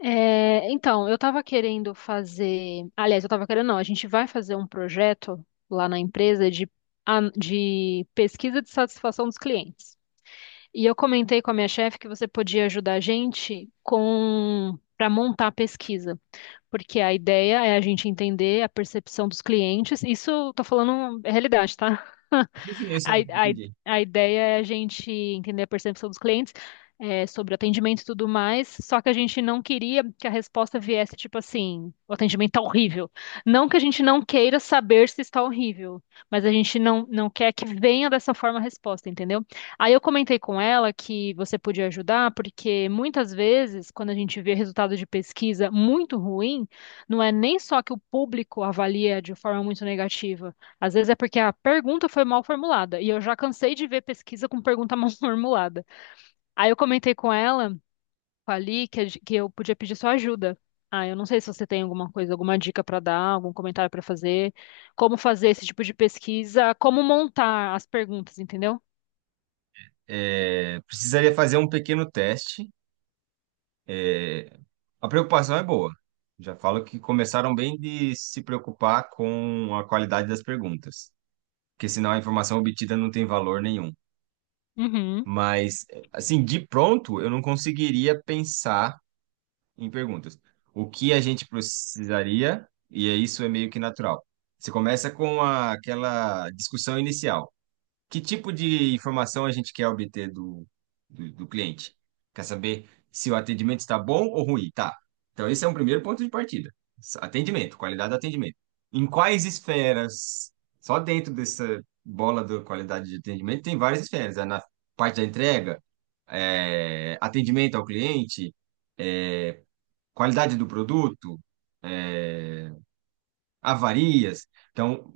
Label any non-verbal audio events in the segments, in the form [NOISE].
É, então, eu estava querendo fazer. Aliás, eu estava querendo, não, a gente vai fazer um projeto lá na empresa de, de pesquisa de satisfação dos clientes. E eu comentei com a minha chefe que você podia ajudar a gente com para montar a pesquisa, porque a ideia é a gente entender a percepção dos clientes. Isso, estou falando é realidade, tá? [LAUGHS] Sim, sim, eu A, sei, a, entendi. a ideia é a gente entender a percepção dos clientes, é, sobre atendimento e tudo mais, só que a gente não queria que a resposta viesse tipo assim, o atendimento tá horrível. Não que a gente não queira saber se está horrível, mas a gente não quer que venha dessa forma a resposta, entendeu? Aí eu comentei com ela que você podia ajudar, porque muitas vezes, quando a gente vê resultado de pesquisa muito ruim, não é nem só que o público avalia de forma muito negativa, às vezes é porque a pergunta foi mal formulada, e eu já cansei de ver pesquisa com pergunta [LAUGHS] mal formulada. Aí eu comentei com ela, com a Li, que, que eu podia pedir sua ajuda. Ah, eu não sei se você tem alguma coisa, alguma dica para dar, algum comentário para fazer, como fazer esse tipo de pesquisa, como montar as perguntas, entendeu? É, precisaria fazer um pequeno teste. É, a preocupação é boa. Já falo que começaram bem de se preocupar com a qualidade das perguntas, porque senão a informação obtida não tem valor nenhum. Uhum, Mas, assim, de pronto, eu não conseguiria pensar em perguntas. O que a gente precisaria, e é isso é meio que natural. Você começa com aquela discussão inicial. Que tipo de informação a gente quer obter do cliente? Quer saber se o atendimento está bom ou ruim? Tá. Então, esse é um primeiro ponto de partida. Atendimento, qualidade do atendimento. Em quais esferas? Só dentro dessa bola da qualidade de atendimento tem várias esferas. É na parte da entrega, é, atendimento ao cliente, qualidade do produto, é, avarias. Então,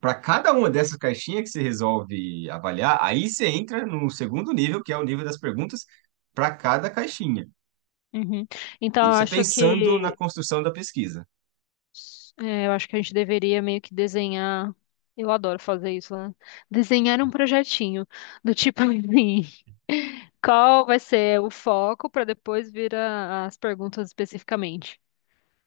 para cada uma dessas caixinhas que você resolve avaliar, aí você entra no segundo nível, que é o nível das perguntas para cada caixinha. uhum. Então, eu Isso é acho pensando na que construção da pesquisa. é, eu acho que a gente deveria meio que desenhar. Eu adoro fazer isso, né? Desenhar um projetinho do tipo [LAUGHS] assim. Qual vai ser o foco para depois vir as perguntas especificamente?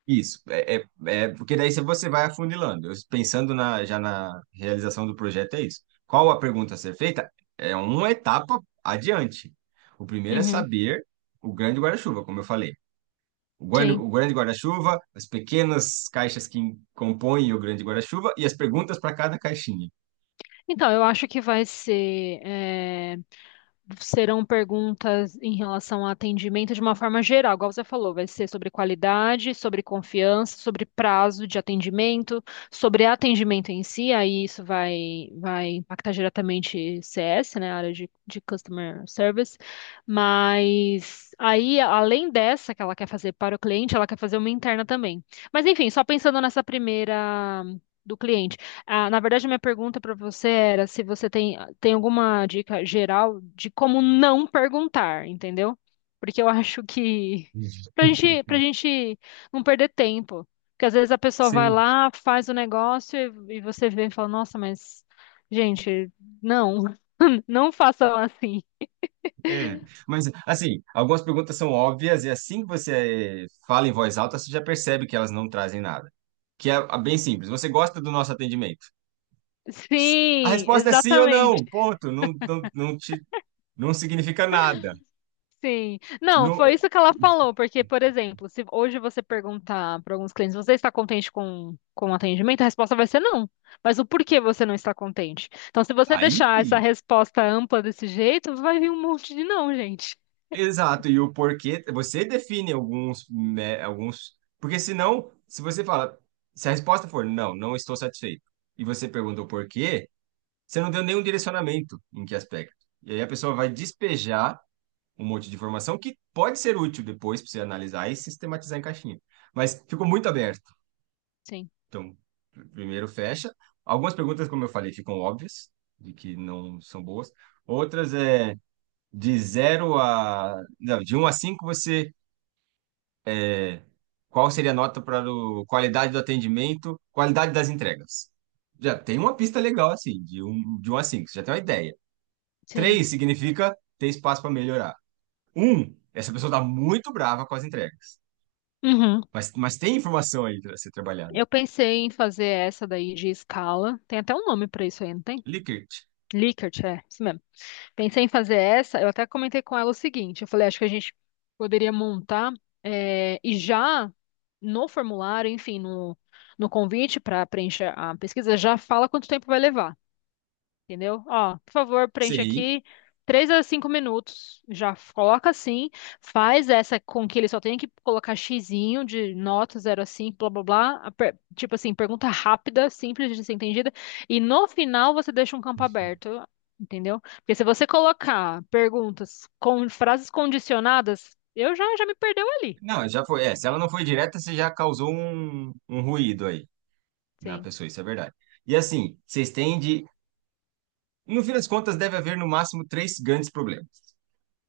Isso, porque daí você vai afunilando. Eu, pensando na, já na realização do projeto, é isso. Qual a pergunta a ser feita? É uma etapa adiante. O primeiro é Uhum, saber o grande guarda-chuva, como eu falei. O grande, sim. o grande guarda-chuva, as pequenas caixas que compõem o grande guarda-chuva e as perguntas para cada caixinha. Então, eu acho que serão perguntas em relação ao atendimento de uma forma geral, igual você falou, vai ser sobre qualidade, sobre confiança, sobre prazo de atendimento, sobre atendimento em si, aí isso vai impactar diretamente CS, né, a área de Customer Service, mas aí, além dessa que ela quer fazer para o cliente, ela quer fazer uma interna também. Mas enfim, só pensando nessa primeira do cliente. Ah, na verdade, minha pergunta para você era se você tem alguma dica geral de como não perguntar, entendeu? Porque eu acho que [LAUGHS] pra gente, pra [LAUGHS] gente não perder tempo. Porque às vezes a pessoa vai Sim, lá, faz o negócio e você vê e fala, nossa, mas, gente, não, [LAUGHS] não façam assim. é. Mas, assim, algumas perguntas são óbvias e assim que você fala em voz alta, você já percebe que elas não trazem nada. Que é bem simples. Você gosta do nosso atendimento? A Sim, resposta é sim ou exatamente. não. Ponto. Não, não, não significa nada. Sim. Não, Não, foi isso que ela falou, porque, por exemplo, se hoje você perguntar para alguns clientes, você está contente com o atendimento? A resposta vai ser não. Mas o porquê você não está contente? Então, se você aí. deixar essa resposta ampla desse jeito, vai vir um monte de não, gente. Exato, e o porquê, você define alguns, né, alguns, porque senão, se você fala, se a resposta for não, não estou satisfeito, e você pergunta o porquê, você não deu nenhum direcionamento em que aspecto. E aí a pessoa vai despejar um monte de informação que pode ser útil depois para você analisar e sistematizar em caixinha. Mas ficou muito aberto. Sim, Então, primeiro fecha. Algumas perguntas, como eu falei, ficam óbvias, de que não são boas. Outras é de zero a, não, de um a 5 você. Qual seria a nota para o qualidade do atendimento, qualidade das entregas? Já tem uma pista legal assim, de um a cinco, você já tem uma ideia. sim. Três significa ter espaço para melhorar. Um, essa pessoa está muito brava com as entregas. Uhum. Mas tem informação aí para ser trabalhada. Eu pensei em fazer essa daí de escala. Tem até um nome para isso aí, não tem? Likert. Likert, é, isso mesmo. Pensei em fazer essa, eu até comentei com ela o seguinte, eu falei, acho que a gente poderia montar e já no formulário, enfim, no convite para preencher a pesquisa, já fala quanto tempo vai levar. Entendeu? Ó, por favor, preenche Sim. aqui 3 a 5 minutos. Já coloca assim, faz essa com que ele só tenha que colocar xizinho de nota 0 a 5, blá blá blá. Tipo assim, pergunta rápida, simples de ser entendida. E no final você deixa um campo aberto, entendeu? Porque se você colocar perguntas com frases condicionadas, eu já me perdeu ali. Não, já foi. É, se ela não foi direta, você já causou um ruído aí na Sim. pessoa, isso é verdade. E assim, vocês têm de. No fim das contas, deve haver no máximo três grandes problemas.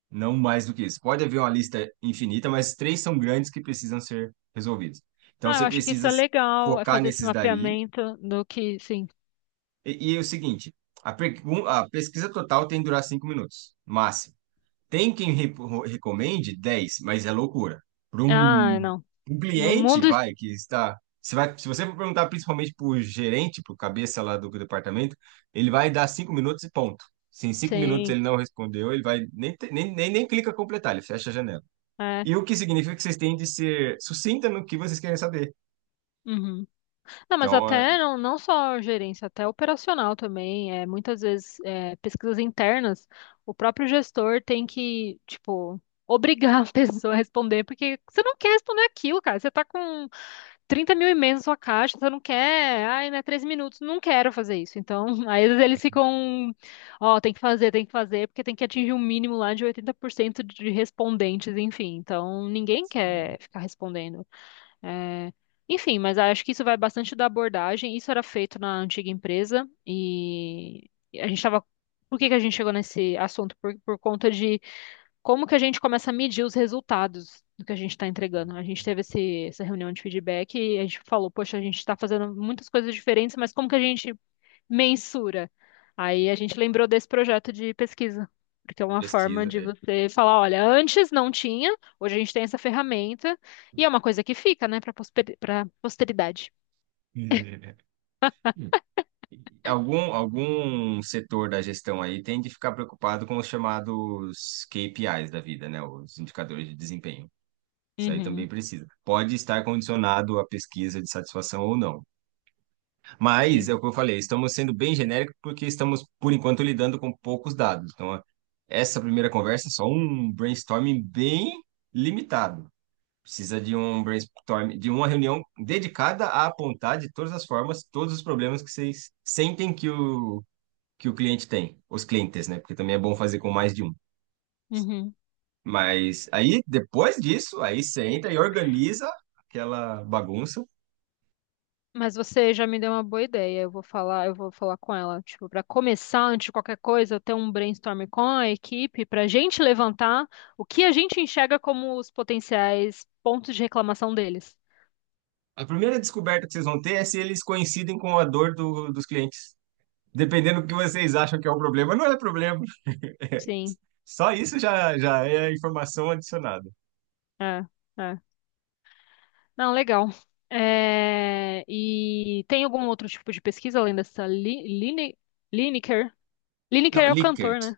Não mais do que isso. Pode haver uma lista infinita, mas três são grandes que precisam ser resolvidos. Então Ah, eu você acho que isso precisa é legal, é focar fazer esse nesses daí. mapeamento do que, sim. E é o seguinte: a pesquisa total tem que durar 5 minutos, máximo. Tem quem recomende 10, mas é loucura. Para Ah, um, não. um No cliente, mundo, vai, que está. Você vai, se você for perguntar principalmente para o gerente, para o cabeça lá do departamento, ele vai dar 5 minutos e ponto. Se em 5 minutos sim. ele não respondeu, ele vai nem, te- nem, nem, nem clica completar, ele fecha a janela. É. E o que significa que vocês têm de ser sucinta no que vocês querem saber. Uhum. Não, mas Então, é, até não só gerência, até operacional também. É, muitas vezes, é, pesquisas internas, o próprio gestor tem que, tipo, obrigar a [LAUGHS] pessoa a responder, porque você não quer responder aquilo, cara. Você tá com 30 mil e-mails na sua caixa, você não quer, ai, né, 3 minutos, não quero fazer isso. Então, [LAUGHS] aí às vezes eles ficam, ó, tem que fazer, porque tem que atingir um mínimo lá de 80% de respondentes, enfim. Então, ninguém se quer ficar respondendo. É, enfim, mas acho que isso vai bastante da abordagem. Isso era feito na antiga empresa e a gente estava. Por que que a gente chegou nesse assunto? Por conta de como que a gente começa a medir os resultados do que a gente está entregando. A gente teve esse, essa reunião de feedback e a gente falou, poxa, a gente está fazendo muitas coisas diferentes, mas como que a gente mensura. Aí a gente lembrou desse projeto de pesquisa, porque é uma forma pesquisa. de É. você falar, olha, antes não tinha, hoje a gente tem essa ferramenta, e é uma coisa que fica, né, para posteridade. [LAUGHS] Algum, algum setor da gestão aí tem de ficar preocupado com os chamados KPIs da vida, né? Os indicadores de desempenho. Isso aí Uhum, também precisa. Pode estar condicionado à pesquisa de satisfação ou não. Mas, sim. é o que eu falei, estamos sendo bem genéricos porque estamos, por enquanto, lidando com poucos dados. Então, essa primeira conversa é só um brainstorming bem limitado. Precisa de um brainstorm, de uma reunião dedicada a apontar de todas as formas todos os problemas que vocês sentem que o cliente tem, os clientes, né? Porque também é bom fazer com mais de um. Uhum. Mas aí, depois disso, aí você entra e organiza aquela bagunça. Mas você já me deu uma boa ideia. Eu vou falar com ela, tipo, para começar antes de qualquer coisa, ter um brainstorm com a equipe para a gente levantar o que a gente enxerga como os potenciais pontos de reclamação deles. A primeira descoberta que vocês vão ter é se eles coincidem com a dor dos clientes. Dependendo do que vocês acham que é o problema, não é problema. Sim, Só isso já é informação adicionada. é, é. Não, legal. É, e tem algum outro tipo de pesquisa além dessa Lineker? Lineker Não, é o Likert. cantor, né?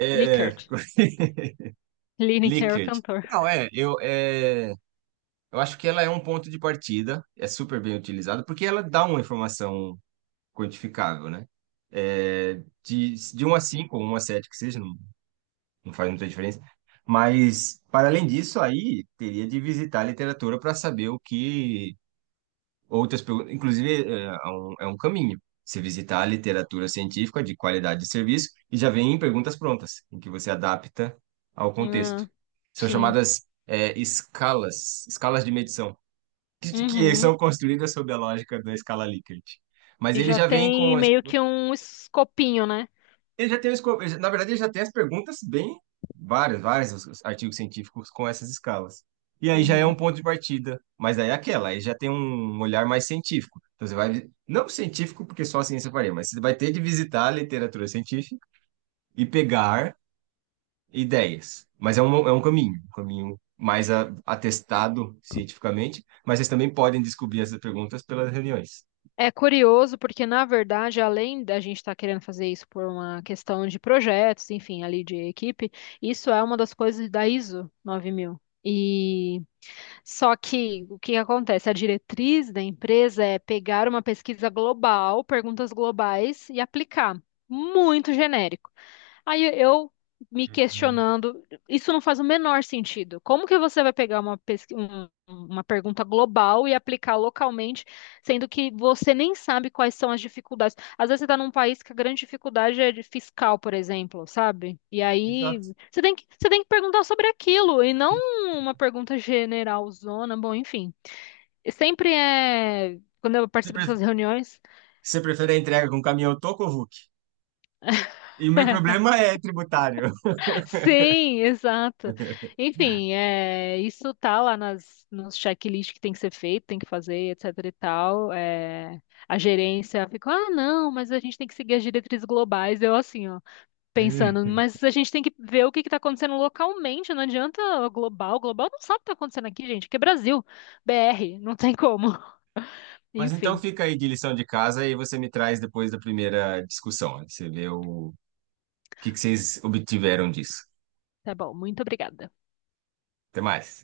É, é. Likert. [LAUGHS] [LAUGHS] Lineker é o Likert. cantor. Não, é, eu acho que ela é um ponto de partida, é super bem utilizada, porque ela dá uma informação quantificável, né? É, de um a 5 ou um a 7 que seja, não, não faz muita diferença. Mas, para além disso, aí teria de visitar a literatura para saber o que. Outras, perguntas- inclusive, é um caminho. Você visitar a literatura científica de qualidade de serviço e já vem em perguntas prontas, em que você adapta ao Ah, contexto. São sim. chamadas, é, escalas de medição, [LAUGHS] que Uhum. são construídas sob a lógica da escala Likert. Mas E ele já já vem tem com, meio que um escopinho, né? ele já tem, na verdade, ele já tem as perguntas bem várias, várias os artigos científicos com essas escalas. E aí já é um Uhum. ponto de partida, mas aí é aquela, aí já tem um olhar mais científico. Então você vai, não científico, porque só a ciência faria, mas você vai ter de visitar a literatura científica e pegar ideias. Mas é um caminho, um caminho mais atestado cientificamente, mas vocês também podem descobrir essas perguntas pelas reuniões. É curioso porque, na verdade, além da gente estar querendo fazer isso por uma questão de projetos, enfim, ali de equipe, isso é uma das coisas da ISO 9000. E só que o que acontece? A diretriz da empresa é pegar uma pesquisa global, perguntas globais e aplicar. Muito genérico. Aí eu me Uhum. questionando, isso não faz o menor sentido. Como que você vai pegar uma pergunta global e aplicar localmente, sendo que você nem sabe quais são as dificuldades? Às vezes você está num país que a grande dificuldade é de fiscal, por exemplo, sabe? E aí Exato. você tem que perguntar sobre aquilo e não uma pergunta generalzona. Bom, enfim. Sempre é. Quando eu Você participo dessas reuniões. você prefere a entrega com um caminhão toco ou Hulk? E o meu problema é tributário. Sim, exato. Enfim, é, isso tá lá nos checklist que tem que ser feito, tem que fazer, etc e tal. É, a gerência ficou, ah, não, mas a gente tem que seguir as diretrizes globais. Eu assim, ó, pensando, [LAUGHS] mas a gente tem que ver o que que tá acontecendo localmente, não adianta global. Global não sabe o que tá acontecendo aqui, gente, que é Brasil, BR, não tem como. [LAUGHS] Mas então Enfim, fica aí de lição de casa e você me traz depois da primeira discussão, né? Você vê o que que vocês obtiveram disso. tá bom, muito obrigada. Até mais.